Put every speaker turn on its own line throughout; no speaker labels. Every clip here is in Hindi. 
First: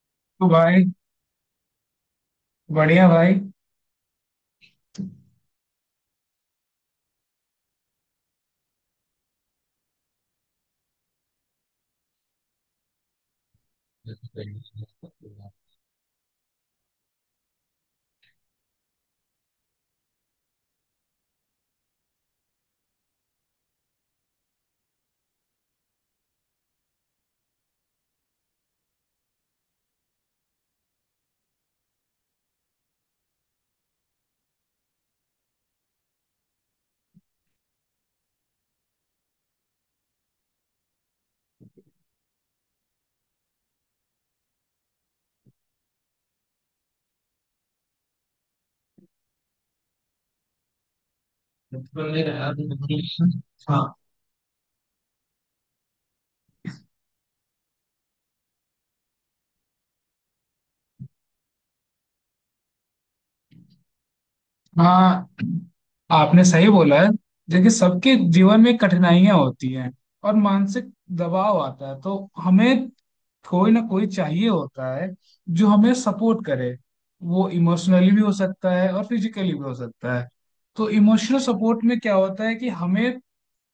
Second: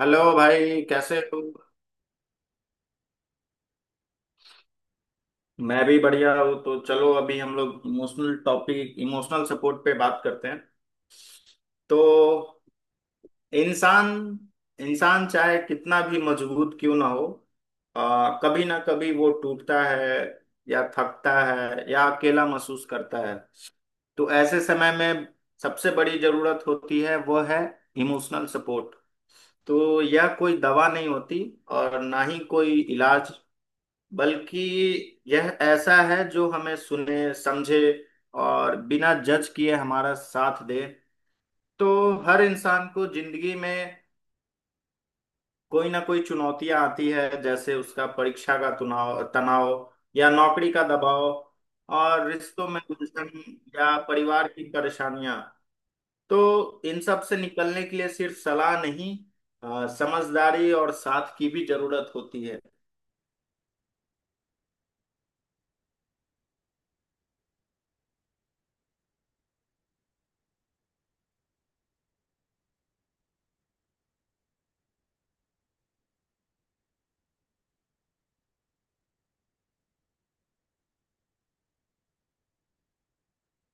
हेलो
तो
भाई,
भाई,
कैसे हो।
बढ़िया भाई।
मैं भी बढ़िया हूँ। तो चलो, अभी हम लोग इमोशनल टॉपिक, इमोशनल सपोर्ट पे बात करते हैं। तो इंसान इंसान चाहे कितना भी मजबूत क्यों ना हो, कभी ना कभी वो टूटता है या थकता है या अकेला महसूस करता है। तो ऐसे समय में सबसे बड़ी जरूरत होती है, वो है इमोशनल सपोर्ट। तो यह कोई दवा नहीं होती और ना ही कोई इलाज, बल्कि यह ऐसा है जो हमें सुने, समझे और बिना जज किए हमारा साथ दे। तो हर इंसान को जिंदगी में कोई ना कोई चुनौतियां आती है, जैसे उसका परीक्षा का तनाव तनाव या नौकरी का दबाव और रिश्तों में उलझन या
हाँ।
परिवार की परेशानियां। तो इन सब से निकलने के लिए सिर्फ सलाह नहीं, समझदारी और साथ की भी जरूरत होती है।
हाँ, आपने सही बोला है। देखिए, सबके जीवन में कठिनाइयां होती हैं और मानसिक दबाव आता है, तो हमें कोई ना कोई चाहिए होता है जो हमें सपोर्ट करे। वो इमोशनली भी हो सकता है और फिजिकली भी हो सकता है। तो इमोशनल सपोर्ट में क्या होता है कि हमें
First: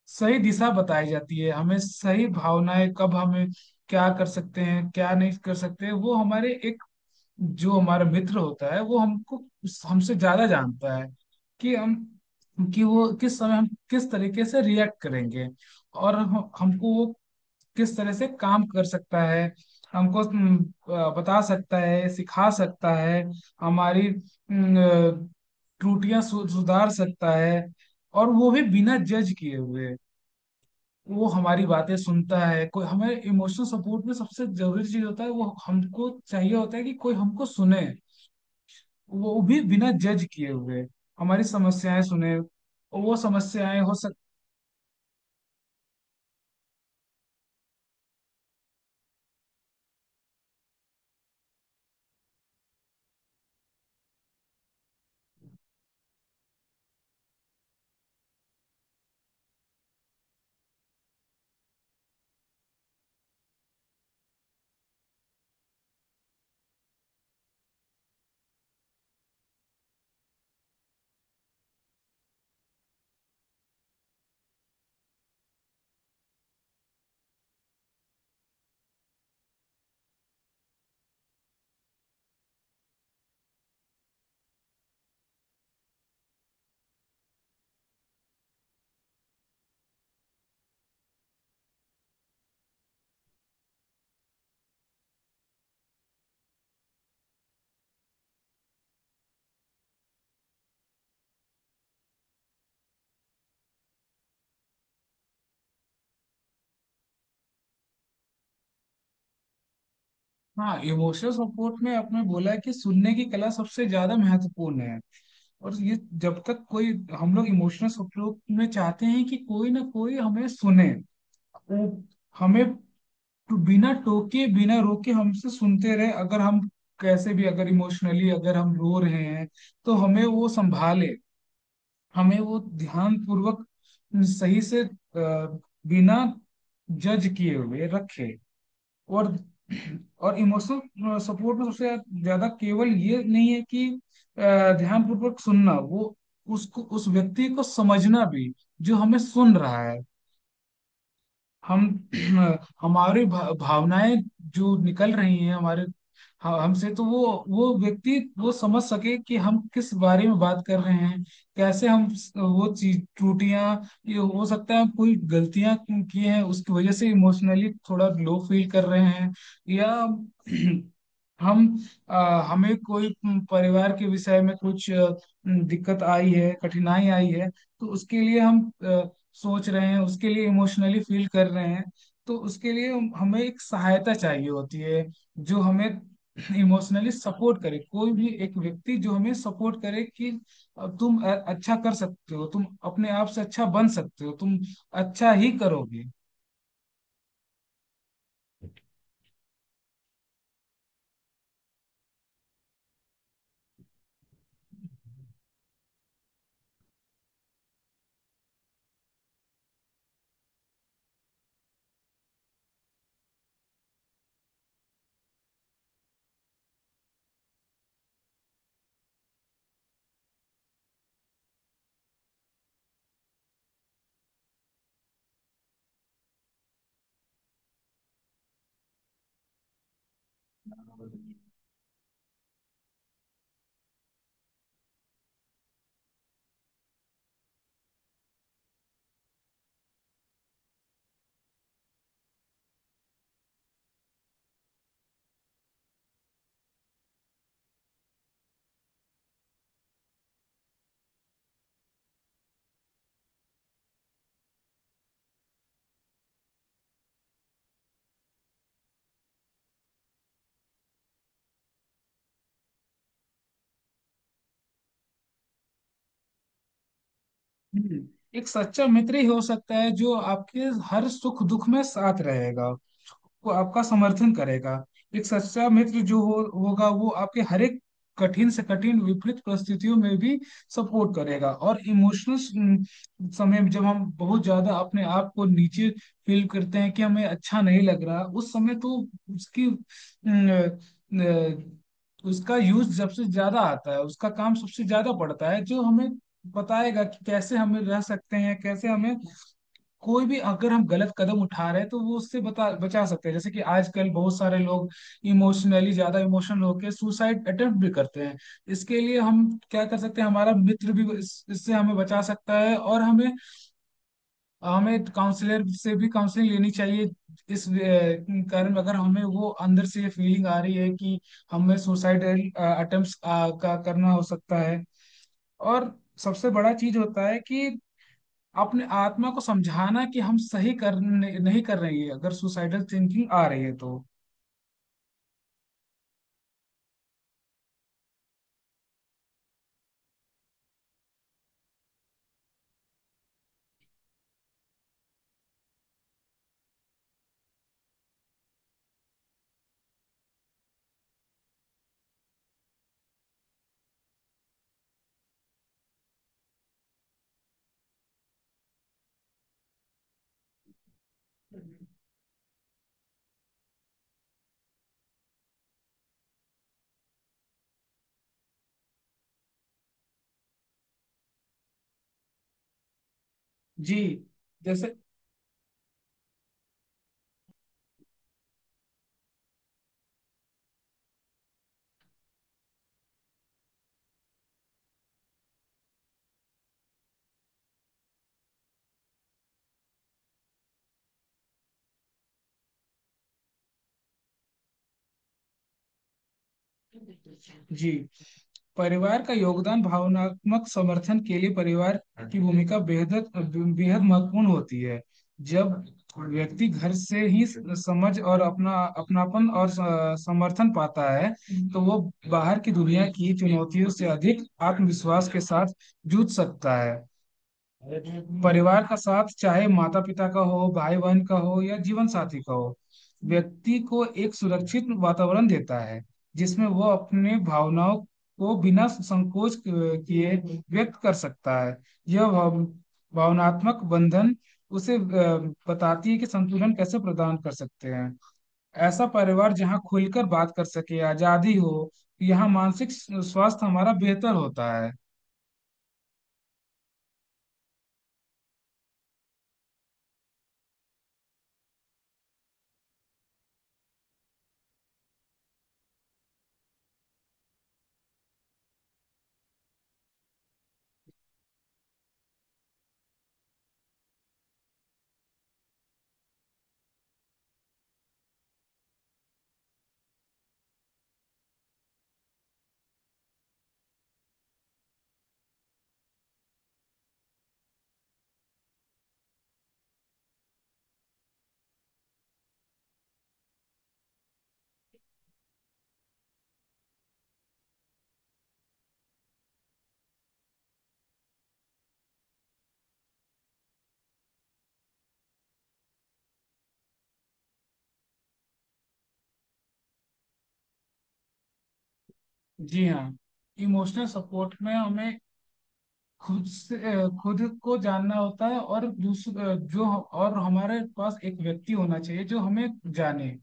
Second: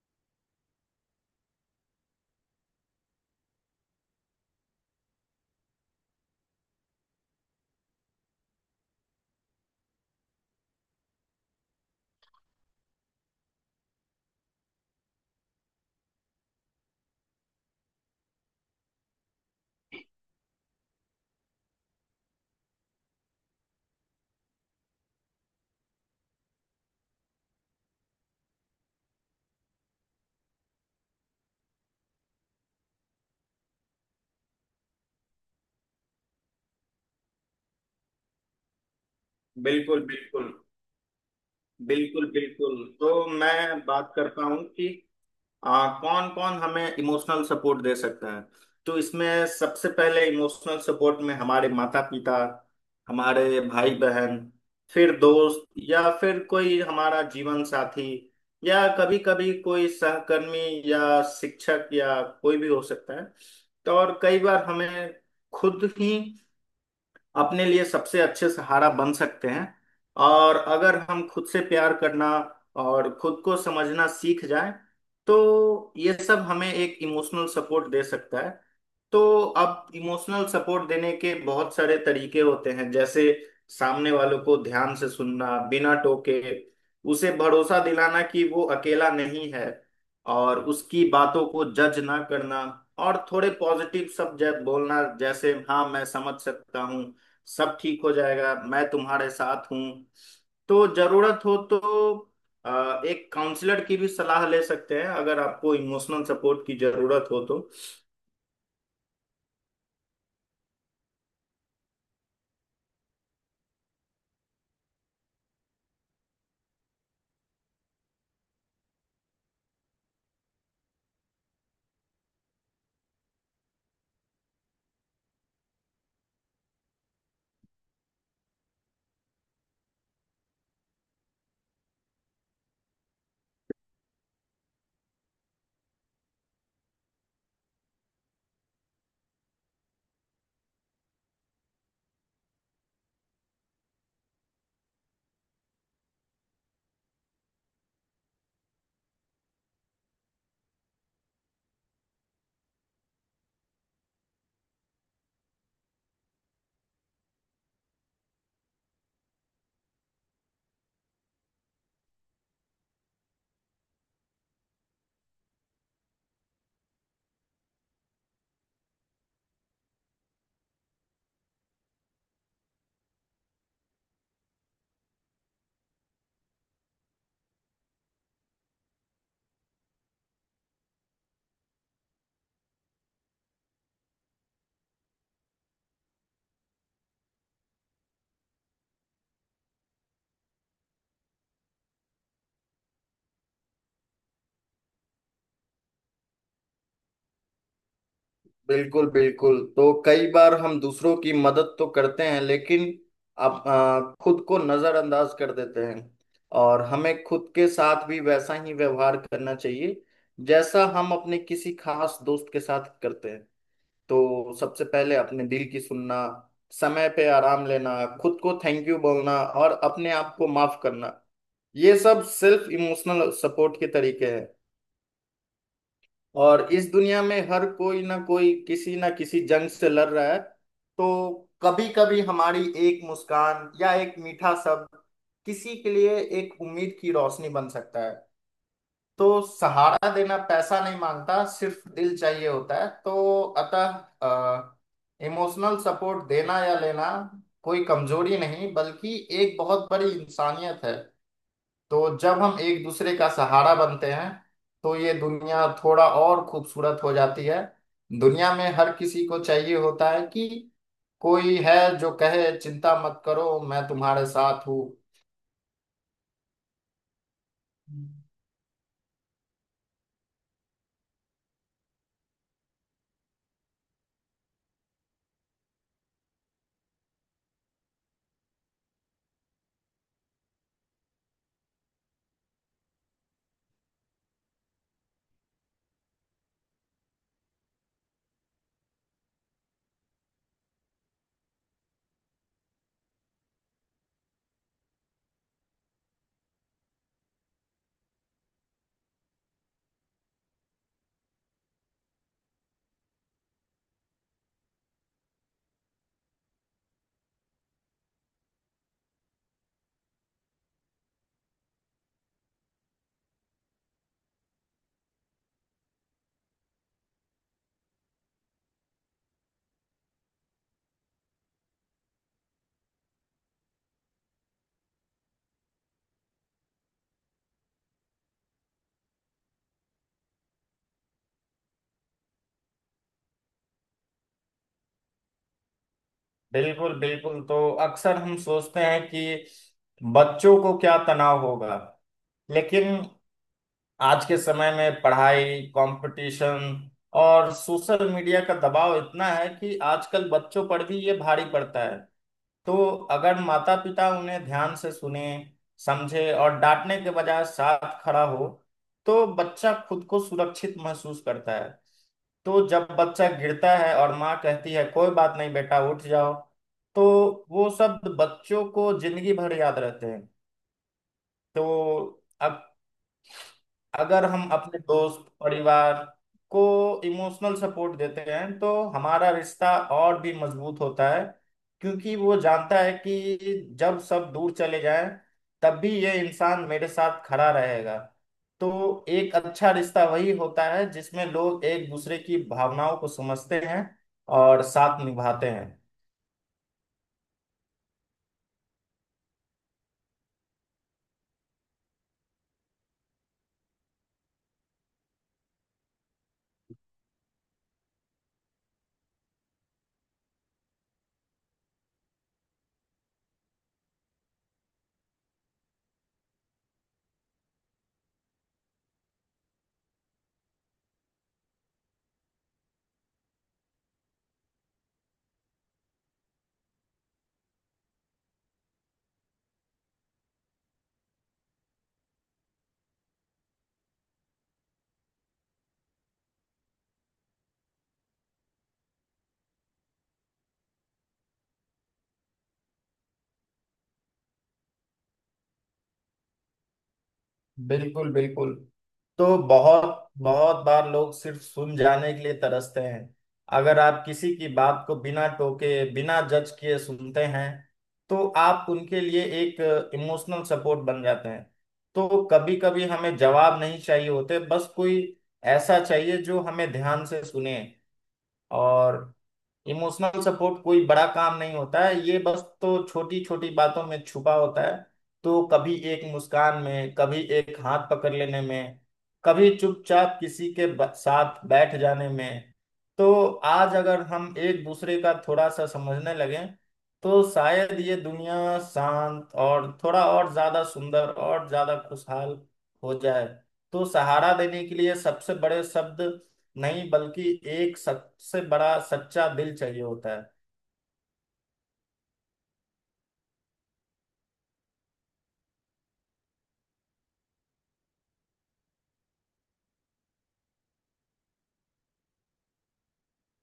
सही दिशा बताई जाती है, हमें सही भावनाएं, कब हमें क्या कर सकते हैं क्या नहीं कर सकते, वो हमारे, जो हमारा मित्र होता है वो हमको हमसे ज्यादा जानता है कि हम, कि वो किस समय, हम किस तरीके से रिएक्ट करेंगे और हमको वो किस तरह से काम कर सकता है, हमको बता सकता है, सिखा सकता है। हमारी हम्म, अ, सुधार सकता है, और वो भी बिना जज किए हुए। वो हमारी बातें सुनता है। कोई, हमें इमोशनल सपोर्ट में सबसे जरूरी चीज होता है वो हमको चाहिए होता है कि कोई हमको सुने, वो भी बिना
बिल्कुल,
जज किए
बिल्कुल।
हुए। हमारी समस्याएं
बिल्कुल,
सुने
बिल्कुल।
और वो
तो
समस्याएं
मैं
हो
बात
सक।
करता हूँ कि कौन कौन हमें इमोशनल सपोर्ट दे सकता है। तो इसमें सबसे पहले इमोशनल सपोर्ट में हमारे माता पिता, हमारे भाई बहन, फिर दोस्त या फिर कोई हमारा जीवन साथी या कभी कभी कोई सहकर्मी या शिक्षक या कोई भी हो सकता है। तो और कई बार हमें खुद ही अपने लिए सबसे अच्छे सहारा बन सकते हैं। और अगर हम खुद से प्यार करना और खुद को समझना सीख जाएं, तो ये सब हमें एक इमोशनल सपोर्ट दे सकता है। तो अब इमोशनल सपोर्ट देने के बहुत सारे तरीके होते हैं, जैसे सामने वालों को ध्यान से सुनना बिना टोके, उसे भरोसा दिलाना कि वो अकेला नहीं है, और उसकी बातों को जज ना करना, और थोड़े पॉजिटिव शब्द बोलना, जैसे हाँ मैं समझ सकता हूँ, सब ठीक हो जाएगा, मैं तुम्हारे साथ हूँ। तो जरूरत हो तो एक काउंसलर की भी सलाह ले सकते हैं, अगर आपको इमोशनल सपोर्ट की जरूरत हो तो।
हाँ, इमोशनल सपोर्ट में आपने बोला है कि सुनने की कला सबसे ज्यादा महत्वपूर्ण है। और ये, जब तक कोई, हम लोग इमोशनल सपोर्ट में चाहते हैं कि कोई ना कोई हमें सुने। वो हमें बिना टोके बिना रोके हमसे सुनते रहे। अगर हम कैसे भी, अगर इमोशनली, अगर हम रो रहे हैं तो हमें वो संभाले। हमें वो ध्यान पूर्वक, सही से, बिना जज किए हुए रखे। और और इमोशनल सपोर्ट में सबसे ज्यादा केवल ये नहीं है कि ध्यान पूर्वक सुनना, वो उसको, उस व्यक्ति को समझना भी, जो हमें सुन रहा है। हम हमारी भावनाएं जो निकल रही हैं हमारे, हमसे, तो वो व्यक्ति वो समझ सके कि हम किस बारे में बात कर रहे हैं। कैसे हम वो चीज त्रुटियां, ये हो सकता है कोई गलतियां की हैं उसकी वजह से इमोशनली थोड़ा लो फील कर रहे हैं, या हम, अ, हमें कोई परिवार के विषय में कुछ दिक्कत आई है, कठिनाई आई है, तो उसके लिए हम सोच रहे हैं, उसके लिए इमोशनली फील कर रहे हैं। तो उसके लिए हमें एक सहायता चाहिए होती है जो हमें इमोशनली सपोर्ट करे, कोई भी एक व्यक्ति जो हमें सपोर्ट करे कि अब तुम अच्छा कर सकते हो तुम, अपने आप से अच्छा बन सकते हो तुम, अच्छा ही करोगे।
बिल्कुल, बिल्कुल। तो कई बार हम दूसरों की मदद तो करते हैं, लेकिन आप खुद को नजरअंदाज कर देते हैं। और हमें खुद के साथ भी वैसा ही व्यवहार करना चाहिए जैसा हम अपने किसी खास दोस्त के साथ करते हैं। तो सबसे पहले अपने दिल की सुनना, समय पे आराम लेना, खुद को थैंक यू बोलना और अपने आप को माफ करना, ये सब सेल्फ इमोशनल सपोर्ट के तरीके हैं। और इस दुनिया में हर कोई ना कोई किसी ना किसी जंग से लड़ रहा है। तो कभी कभी हमारी एक मुस्कान या एक मीठा शब्द किसी के लिए एक उम्मीद की रोशनी बन सकता है। तो सहारा देना पैसा नहीं मांगता, सिर्फ दिल चाहिए होता है। तो अतः इमोशनल सपोर्ट देना या लेना कोई कमजोरी नहीं, बल्कि एक बहुत बड़ी इंसानियत है। तो जब हम एक दूसरे का सहारा बनते हैं, तो ये दुनिया थोड़ा और खूबसूरत हो जाती है। दुनिया में हर किसी को चाहिए होता है कि कोई है जो कहे, चिंता मत करो, मैं तुम्हारे साथ हूँ।
हम्म। एक सच्चा मित्र ही हो सकता है जो आपके हर सुख दुख में साथ रहेगा, वो आपका समर्थन करेगा। एक सच्चा मित्र जो होगा, वो आपके हर एक कठिन से कठिन विपरीत परिस्थितियों में भी सपोर्ट करेगा। और इमोशनल समय में, जब हम बहुत ज्यादा अपने आप को नीचे फील करते हैं कि हमें अच्छा नहीं लग रहा, उस समय तो उसकी अ, उसका यूज सबसे ज्यादा आता है, उसका काम सबसे ज्यादा पड़ता है, जो हमें बताएगा कि कैसे हमें रह सकते हैं, कैसे हमें, कोई भी अगर हम गलत कदम उठा रहे हैं तो वो उससे बता बचा सकते हैं। जैसे कि आजकल बहुत सारे लोग इमोशनली, ज्यादा इमोशनल होकर सुसाइड अटेम्प्ट भी करते हैं। इसके लिए हम क्या कर सकते हैं, हमारा मित्र भी इससे हमें बचा सकता है, और हमें, हमें काउंसलर से भी काउंसलिंग लेनी चाहिए। इस कारण अगर हमें वो अंदर से ये फीलिंग आ रही है कि हमें सुसाइड अटेम्प्ट का करना हो सकता है। और सबसे बड़ा चीज होता है कि अपने आत्मा को समझाना कि हम सही कर, नहीं कर रहे हैं अगर सुसाइडल थिंकिंग आ रही है तो।
बिल्कुल, बिल्कुल। तो अक्सर हम सोचते हैं कि बच्चों को क्या तनाव होगा, लेकिन आज के समय में पढ़ाई, कंपटीशन और सोशल मीडिया का दबाव इतना है कि आजकल बच्चों पर भी ये भारी पड़ता है। तो अगर माता पिता उन्हें ध्यान से सुने, समझे और डांटने के बजाय साथ खड़ा हो, तो बच्चा खुद को सुरक्षित महसूस करता है। तो जब बच्चा गिरता है और माँ कहती है कोई बात नहीं बेटा उठ जाओ, तो वो शब्द बच्चों को जिंदगी भर याद रहते हैं। तो अब
जी।
अगर हम अपने
जैसे।
दोस्त, परिवार को इमोशनल सपोर्ट देते हैं, तो हमारा रिश्ता और भी मजबूत होता है, क्योंकि वो जानता है कि जब सब दूर चले जाएं तब भी ये इंसान मेरे साथ खड़ा रहेगा। तो एक अच्छा रिश्ता वही होता है जिसमें लोग एक दूसरे की भावनाओं को समझते हैं और साथ निभाते हैं।
जी, परिवार का योगदान, भावनात्मक समर्थन के लिए परिवार की भूमिका बेहद, बेहद महत्वपूर्ण होती है। जब व्यक्ति घर से ही समझ और अपना, अपनापन और समर्थन पाता है, तो वो बाहर की दुनिया की चुनौतियों से अधिक आत्मविश्वास के साथ जूझ सकता है। परिवार का साथ, चाहे माता पिता का हो, भाई बहन का हो, या जीवन साथी का हो, व्यक्ति को एक सुरक्षित वातावरण देता है जिसमें वो अपने भावनाओं को बिना संकोच किए व्यक्त कर सकता है। यह भावनात्मक बंधन उसे, बताती है कि संतुलन कैसे प्रदान कर सकते हैं। ऐसा परिवार जहाँ खुलकर बात कर सके, आजादी हो, यहाँ मानसिक स्वास्थ्य हमारा बेहतर होता है।
बिल्कुल, बिल्कुल। तो बहुत बहुत बार लोग सिर्फ सुन जाने के लिए तरसते हैं। अगर आप किसी की बात को बिना टोके बिना जज किए सुनते हैं, तो आप उनके लिए एक इमोशनल सपोर्ट बन जाते हैं। तो कभी कभी हमें जवाब नहीं चाहिए होते, बस कोई ऐसा चाहिए जो हमें ध्यान से सुने। और इमोशनल सपोर्ट कोई बड़ा काम नहीं होता है, ये बस तो छोटी छोटी बातों में छुपा होता है। तो कभी एक मुस्कान में, कभी एक हाथ पकड़ लेने में, कभी चुपचाप किसी के साथ बैठ जाने में। तो आज अगर हम एक दूसरे का थोड़ा सा समझने लगें, तो शायद ये दुनिया शांत और थोड़ा और ज्यादा सुंदर और ज्यादा खुशहाल हो जाए। तो सहारा देने के लिए सबसे बड़े शब्द नहीं, बल्कि एक सबसे बड़ा सच्चा दिल चाहिए होता है।
जी हाँ, इमोशनल सपोर्ट में हमें खुद से, खुद को जानना होता है, और दूसरा, जो और हमारे पास एक व्यक्ति होना चाहिए जो हमें जाने।